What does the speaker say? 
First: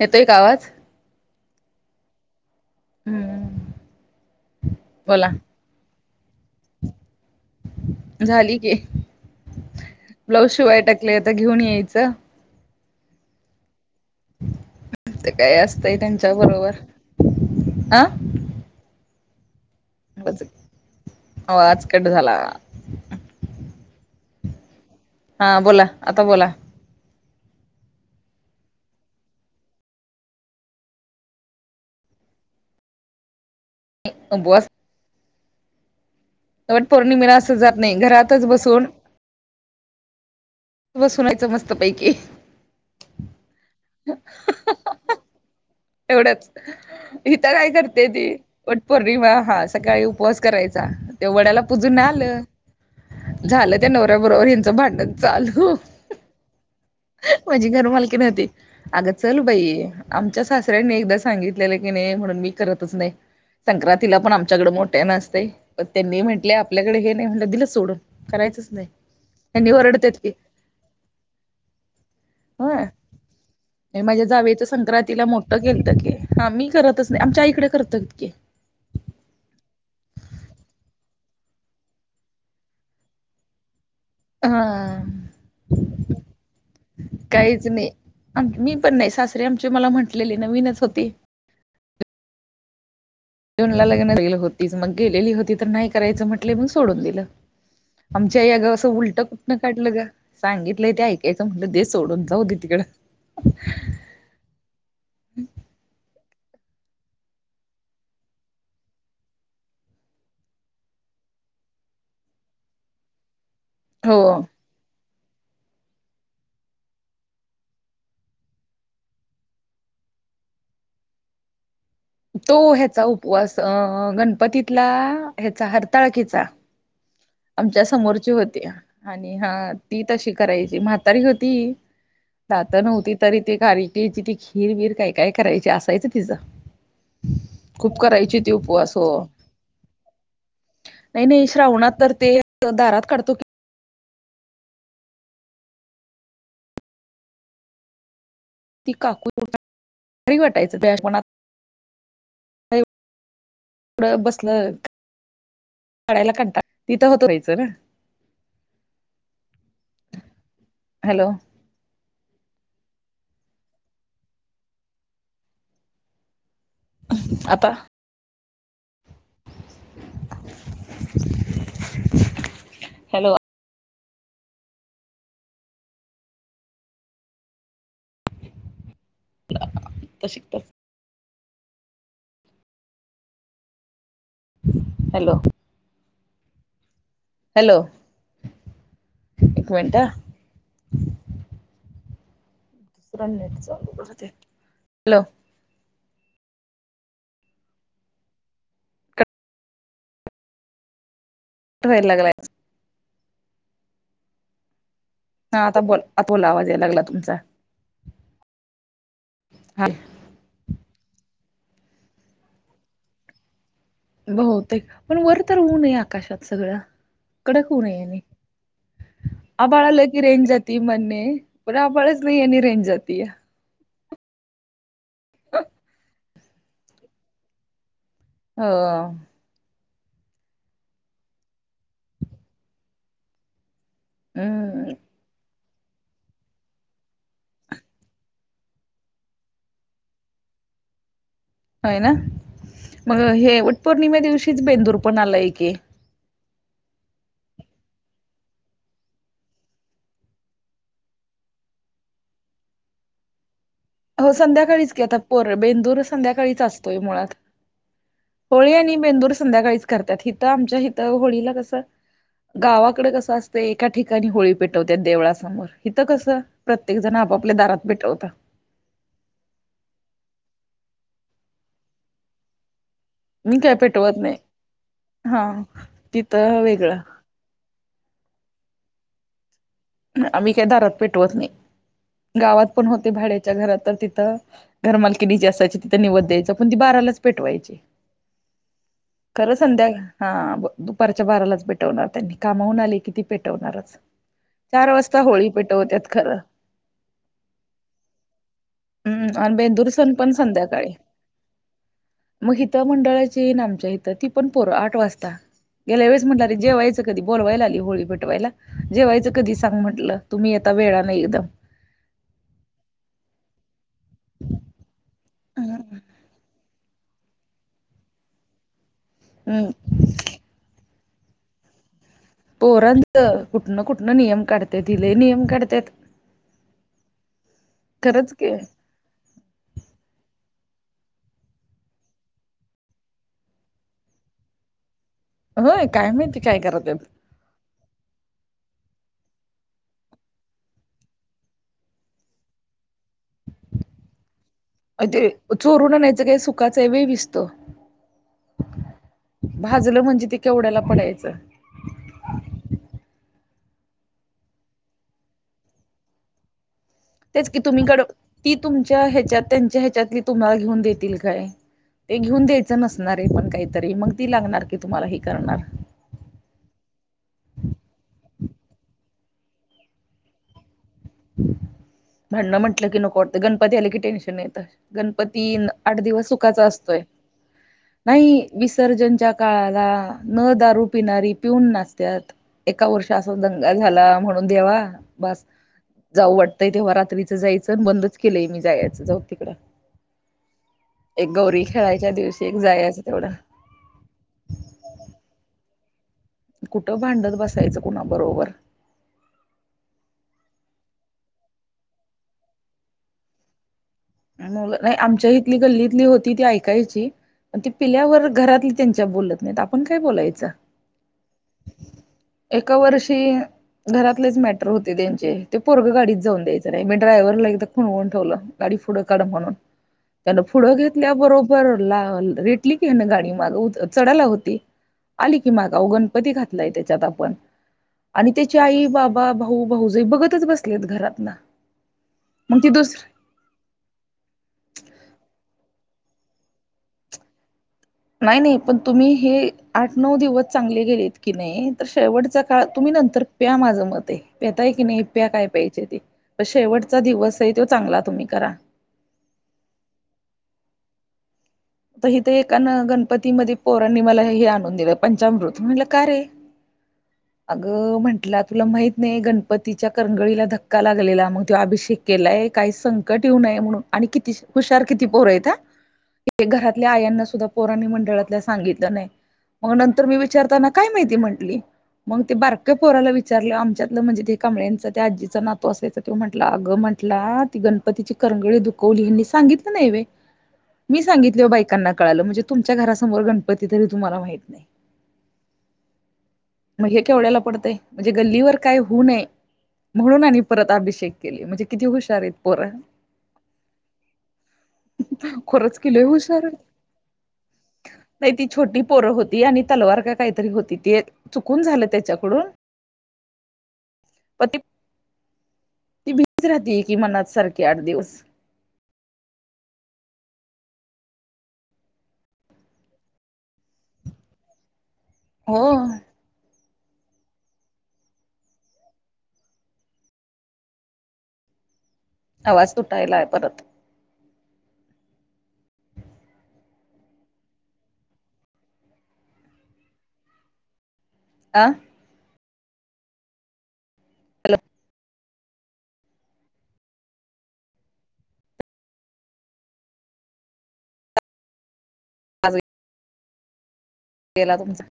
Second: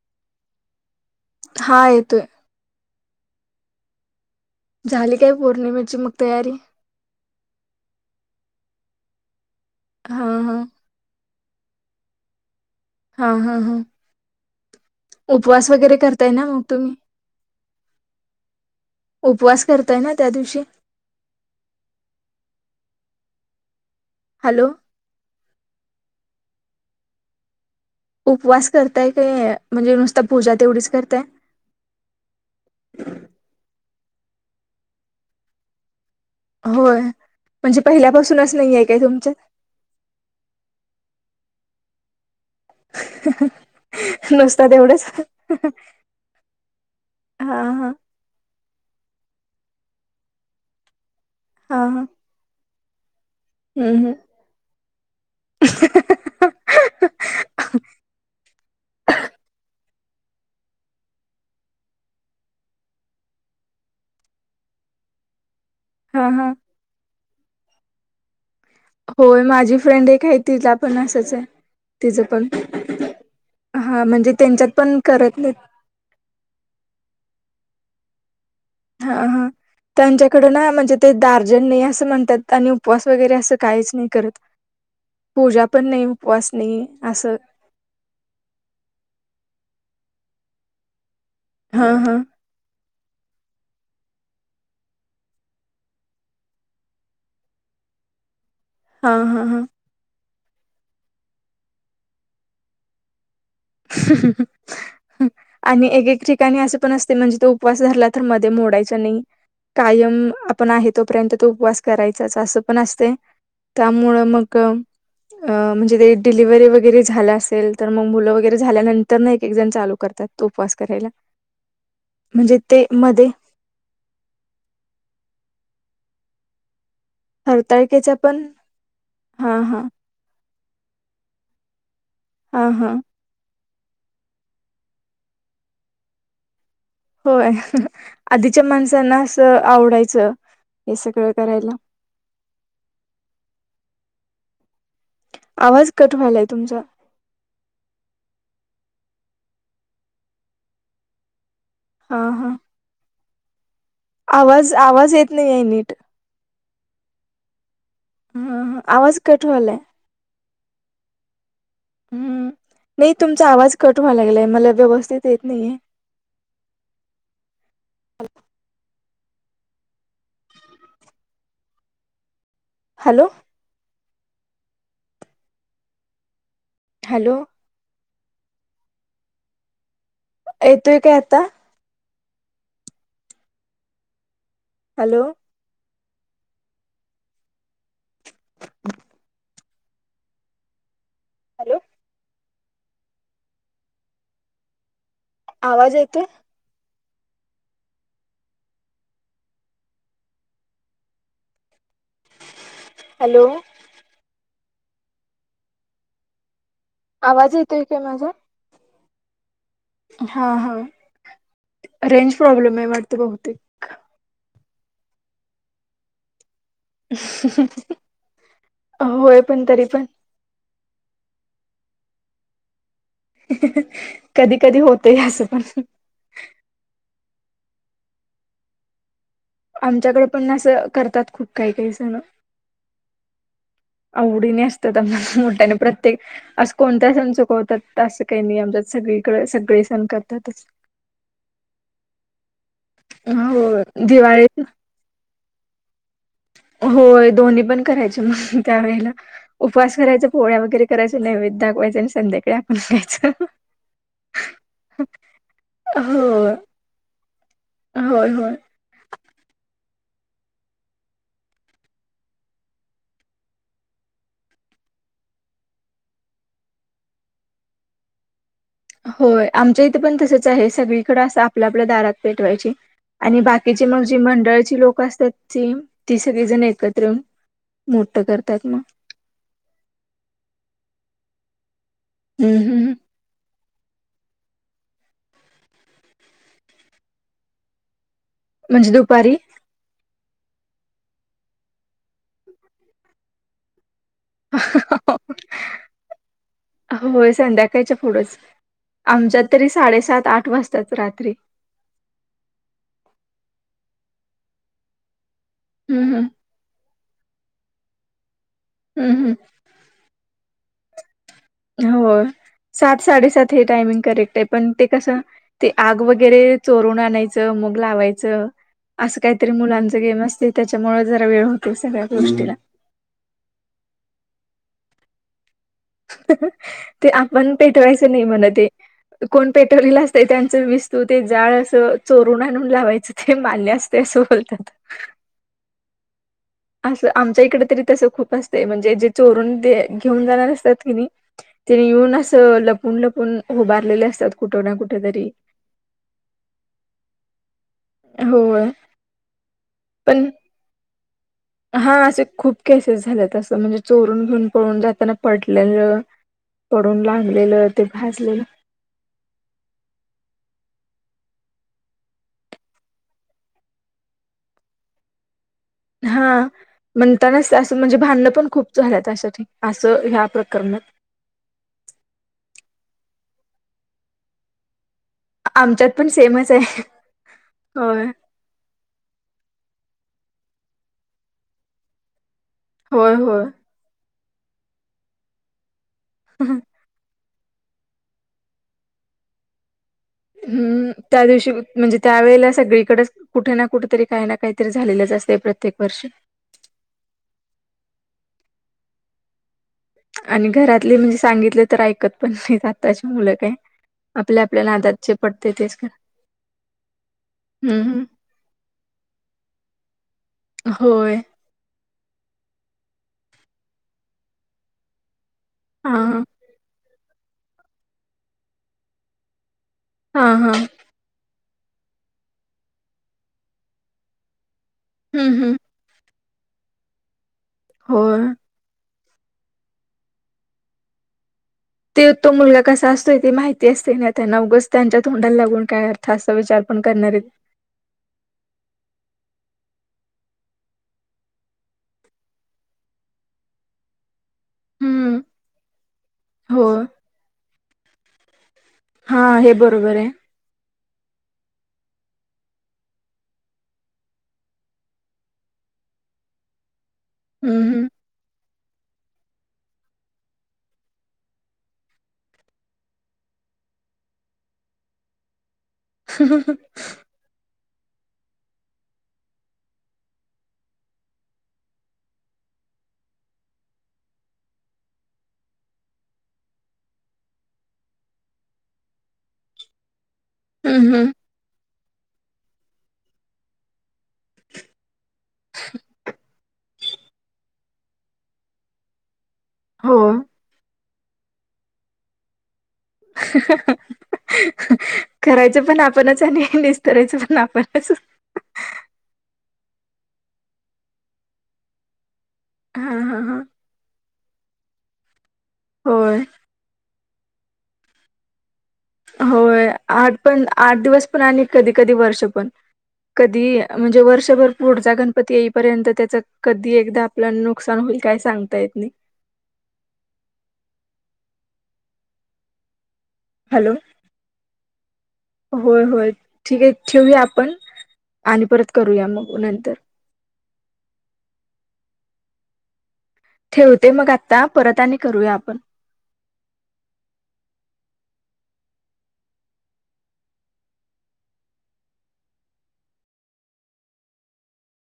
येतोय का आवाज. हा येतोय. हम्म झाली बोला काय पौर्णिमेची मग तयारी. झाली की हा ब्लाऊज हा शिवाय टाकलेत. आता घेऊन यायचं. हा हा हा. ते काय उपवास वगैरे असतंय करताय त्यांच्या ना मग बरोबर तुम्ही अ उपवास. करताय ना त्या दिवशी. आवाज कट झाला हॅलो. हा बोला आता बोला. उपवास करताय काय म्हणजे नुसता पुजा तेवढीच करताय. [inaudible] [unintelligible] वट होय पौर्णिमेला असं जात म्हणजे नाही घरातच पहिल्यापासूनच नाही आहे बसून काय तुमच्यात. बसून हायचं मस्त पैकी. नुसता तेवढंच्. एवढंच इथ काय करते ती वटपौर्णिमा. किंवा हा सकाळी उपवास करायचा ते वडाला हा पुजून हा आलं झालं त्या हम्म हम्म नवऱ्याबरोबर ह्याचं भांडण. माझी घर मालकीन होती अगं चल बाई. आमच्या सासऱ्यांनी एकदा सांगितलेलं की नाही म्हणून मी करतच नाही. संक्रांतीला पण आमच्याकडें मोठ्यान असते. त्यांनी हा हा म्हटले आपल्याकडे हे नाही म्हटलं दिलं सोडून करायचं. होय माझी फ्रेंड एक आहे तिला पण असंच आहे तिचं पण. होय. हा माझ्या म्हणजे जावेच त्यांच्यात पण संक्रांतीला करत नाही मोठ केलत की आम्ही करतच नाही. आमच्या आईकडे करत की. हा हा. त्यांच्याकड ना म्हणजे, ते दार्जन नाही असं म्हणतात आणि उपवास वगैरे असं काहीच नाही. त हा पूजा पण नाही उपवास नाही असं. काहीच नाही. मी पण नाही सासरीे आमची मला म्हटलेली नवीनच होती. हा हा. जूनला लग्नला गेली होतीच. मग गेलेली होती तर नाही करायचं म्हटले मग सोडून दिलं. आमच्या या गाव असं हा उलटं हा कुठन हा. काढलं ग. सांगितलंय ते ऐकायचं म्हटलं ते सोडून जाऊ दे तिकडं. आणि एक एक पाणी असे पण असते म्हणजे तो उपवास रला तर मध्ये मोडायचा नाही. कायम आपण आहे तोपर्यंत तो उपवास करायचाच असं पण असत. त्यामुळे हो मग अअ म्हणजे ते डिलिव्हरी वगैरे झालं असेल तर मग मुलं व झाल्यानंतर ना एक एक जण चालू करतात, तो उपवास करायला. तो म्हणजे ते ह्याचा मध्ये उपवास अ गणपतीतला ह्याचा हरताळखिचा. आमच्या हरताळकेचा समोरची पण होती, आणि हा ती तशी करायची म्हातारी होती, हा दात हा. नव्हती तरी ते कारिकेची ती खीर बीर काय काय करायची, असायचं तिचं. होय, खूप करायची ती आधीच्या उपवास हो माणसांना असं आवडायचं. हे नाही सगळं नाही, करायला श्रावणात तर ते दारात काढतो की आवाज कट व्हायलाय तुमचा? ती काकूठ घरी वाटायचं बनात हा हा. एवढं बसलं आवाज आवाज, येत नाही आहे नीट? काढायला कंटाळा तिथं होतो राहायचं ना? ह हआवाज कट व्हालाय? हॅलो! हम नाही, तुमचा आवाज कट व्हाय लागलाय, मला व्यवस्थित येत नाहीये. आता? [unintelligible] हॅलो! हॅलो! हॅलो येतोय काय आत्ता? हॅलो! हॅलो! एक मिनट ह. हॅलो! दुसरा नेट चालू करते, हॅलो! आवाज यतोय? कट व्हायला लागलाय हॅलो! हा, आता बोल आता बोला आवा आवाज येतोय, काय माझा? हा हा हा, रेंज प्रॉब्लेम आहे वाटत बहुतेक. होतय, पण वर तर ऊन आहे आकाशात. सगळं कडक ऊन आहे आणि होय पण तरी आभाळ पण आलय, कि रेंज जात जाती म्हणे, पण आभाळचं नाही आणि रेंज जाती. कधी कधी होतय, असं पण. हो. आमच्याकडे पणं असं करतात, खूप काही -काही सण. आवडीने हम्म असतात, आम्हाला मोठ्याने प्रत्येक असं कोणता सण चुकवतात असं काही नाही, आमच्यात सगळीकडे सगळे सण करतातच. [inaudible] होय ना, मग हे हो वटपौर्णिमेच्या दिवाळीत दिवशीच बेंदूर पण आलाय की? [unintelligible] होय, दोन्ही पण करायचे, मग त्यावेळेला उपवास करायच पोळ्या वगैरे करायच नैवेद्य दाखवायचा. करायचं आणि संध्याकाळी आपण खायचं [unintelligible] हो संध्याकाळीच की आता पोर बेंदूर हो संध्याकाळीच असतोय मुळात. होय होय होळी आणि बेंदूर संध्याकाळीच करतात, इथं आमच्या इथं होळीला कसं? गावाकडे कसं असतंय एका ठिकाणी होळी पेटवत्यात देवळा समोर इथं कसं प्रत्येक जण आपापल्या दारात पेटवतात. होय, आमच्या इथे पण तसच आहे सगळीकडे असं आपल्या आपल्या दारात पेटवायचे. आणि मी काय बाकीची मग जी पेटवत नाही मंडळाची लोक असतात हा ती तिथं सगळीजण एकत्र वेगळं येऊन मोठ करत्यात म आम्ही काही दारात पेटवत नाही हम्म गावात पण हम्म होते भाड्याच्या घरात तर तिथं घरमालकीनी जी असायची तिथं निवड द्यायच पण ती बारालाच पेटवायची. म्हणजे दुपारी? खरं संध्या हा दुपारच्या बारालाच पेटवणार त्यांनी कामाहून आले किती पेटवणारच. चार वाजता होळी पेटवत्यात खरं. होय संध्याकाळच्या पुढंच हम्म आमच्यात आणि तरी बेंदूर सण साडेसात पण आठ संध्याकाळी वाजतात रात्री. मग हित मंडळ आमच्या इथ ती पण पोर आठ वाजता गेल्या हम्म वेळेस हम्म म्हटल जेवायचं कधी बोलवायला आली होळी ला जेवायचं हम्म कधी सांग म्हटलं तुम्ही येता वेळाने एकदम हो सात साडेसात हे टायमिंग करेक्ट आहे पण ते कस ते आग वगैरे चोरून आणायचं मग लावायचं. असं काहीतरी हम्म मुलांच गेम असते त्याच्यामुळे जरा वेळ होते सगळ्यात पोरांच कुठनं कुठनं नियम काढत्याती लय नियम काढ ते आपण पेटवायचं नाही खरंच की म्हणते. कोण पेट्रोलल असते त्यांच वि तू ते जाळ असं चोरून आणून लावायचं ते माल्या असते असं बोलतात. होय काय माहिती. काय करत्यात असं आमच्या इकडे तरी तसं खूप असत. म्हणजे जे चोरून घेऊन जाणार असतात किनी तिने येऊन अस लपून लपून उभारलेले असतात कुठं ना कुठे अ ते तरी चोरून आनायचं काय सुखाच वेळ विसतो. होय भाजलं म्हणजे पण ते केवड्याला पडायचं. हा असे खूप केसेस झाले तसं म्हणजे चोरून घेऊन पळून जाताना पडलेलं. [inaudible] तेच की लागलेलं तुम्ही ते कड भाजलेलं ती तुमच्या ह्याच्यात त्यांच्या ह्याच्यातली तुम्हाला घेऊन दे का ते घेऊन द्यायच नसणारे पण काहीतरी मग ती लागणार की तुम्हाला ही करणार ती हा म्हणतानाच असं म्हणजे भांण पण खूप झालं त्याशसाठी असं ह्या प्रकरणात. भांडणं म्हंटलं की नको वाटतं गणपती आले कि टेन्शन येत. गणपती आमच्यात आठ पण दिवस सेमच सुखाचा आहे असतोय होय नाही विसर्जनच्या काळात न दारू पिणारी पिऊत नसत्यात वर्ष होय अस होय दंग झाला म्हण देवा बस जाऊ वाटतंय तेव्हा रात्री जायचं बंदच केलंय मी जायचं जाऊ तिकडं. हम्म त्या एक दिवशी गौरी म्हणजे खेळायच्या दिवशी त्यावेळेला एक जायचं सगळीकडेच तेवढं कुठे ना कुठे तरी काही ना काहीतरी झालेलंच असतेय प्रत्येक वर्षी कुठ भांडत बसायचं कुणा बरोबर. आणि घरातले म्हणजे सांगितले तर ऐकत पण नाही आताची मुलं काय. आपल्या आपल्या नाही नादात जे आमच्या पडते इथली तेच गल्लीतली होती ती ऐकायची म ती हम्म पिल्यावर घरातली त्यांच्या बोलत नाहीत आपण काय बोलायचं. [unintelligible] एका वर्षी घरातलीच मॅटर होते त्यांचे पोरग हा गाडीत जाऊन द्यायचं नाहि ड्रायव्हरला एकदा सांगून ठेवलं गाडी पुढे काढ म्हणून हा त्याने हा पुढे घेतल्याबरोबर बर ला रेटली की ना गाडी माग चढायला होती हम्म आली की हम्म मा गाऊगन. म ते घातलाय की होय आणि त्याच्या आई बाप भाऊ भाऊ जय बघतच बसलेत घरातन. ते तो मुलगा कसा असतोय ती माहिती असते ना त्या अ उगच त्यांच्या तोंडाला लागून काय अर्थ असा विचार पण करणारेत. नाही नाही पण तुम्ही हे आठ नऊ दिवस चांगले गेलेत की नाही तर शेवटच्या काळ तुम्ही नंतर प्या माझं मत आहे प्याताय की नाही हम्म प्या काय पाहिजे ते हो शेवटचा दिवस आहे तो चांगला तुम्ही करा. हा हे बरोबर आहे आ हिथ एकानं गणपतीमध्ये पोरांनी मला हे आणून दिलं पंचामृत म्हणलं का रे हम्म अग हम्म म्हंटलं तुला माहित नाही गणपतीच्या करंगळीला धक्का म्हणून आणि किती हुशार किती पोर आहेत हा ते घरातल्या आयांना सुद्धा पोराणी मंडळातल्या सांगितलं नाही मग नंतर मी विचारताना काय माहिती म्हंटली मग ते बारक पोराला विचारलं आमच्यातलं म्हणजे ते कांबळेंचं त्या आजीचं ना तो असायच तेो म्हटलं अगं म्ह म्हंटला ती गणपतीची करंगळी दुखवली यांनी सांगितलं नाही होय हम्म मी हम्म सांगितल बायकांना कळालं म्हणजे तुमच्या घरासमोर गणपती तरी तुम्हाला माहित नाही मग हे केवढ्याला पडतय म्हणजे गल्लीवर काय होऊ नये हो म्हणून आणि परत अभिषेक केले म्हणजे किती हुशार आहेत पोर करायच करायचं खरंच पण की लय आपणच हुशार आणि आहेत. निस्तरायचं पण आपणच नाही ती छोटी पोरं होती तलवार का काहीतरी होती ते चुकून झालं त्याच्याकडून हा हा हा पण ती होय भीतीच राहते की मनात सारखी आठ दिवस होय आठ पण आठ दिवस पण आणि कधी कधी वर्ष पण कधी म्हणजे वर्षभर पुढचा गणपती हो येईपर्यंत त्याच कधी एकदा आपल्या नुकसान होईल काय सांगता येत नाही आवाज तुटायला परत हॅलो होय होय ठीक आहे ठेवया आपण आणि परत करूया मग नंतर आह ठेवते मग आता हॅलो परत आणि करूया आपण अज गेला तुमचा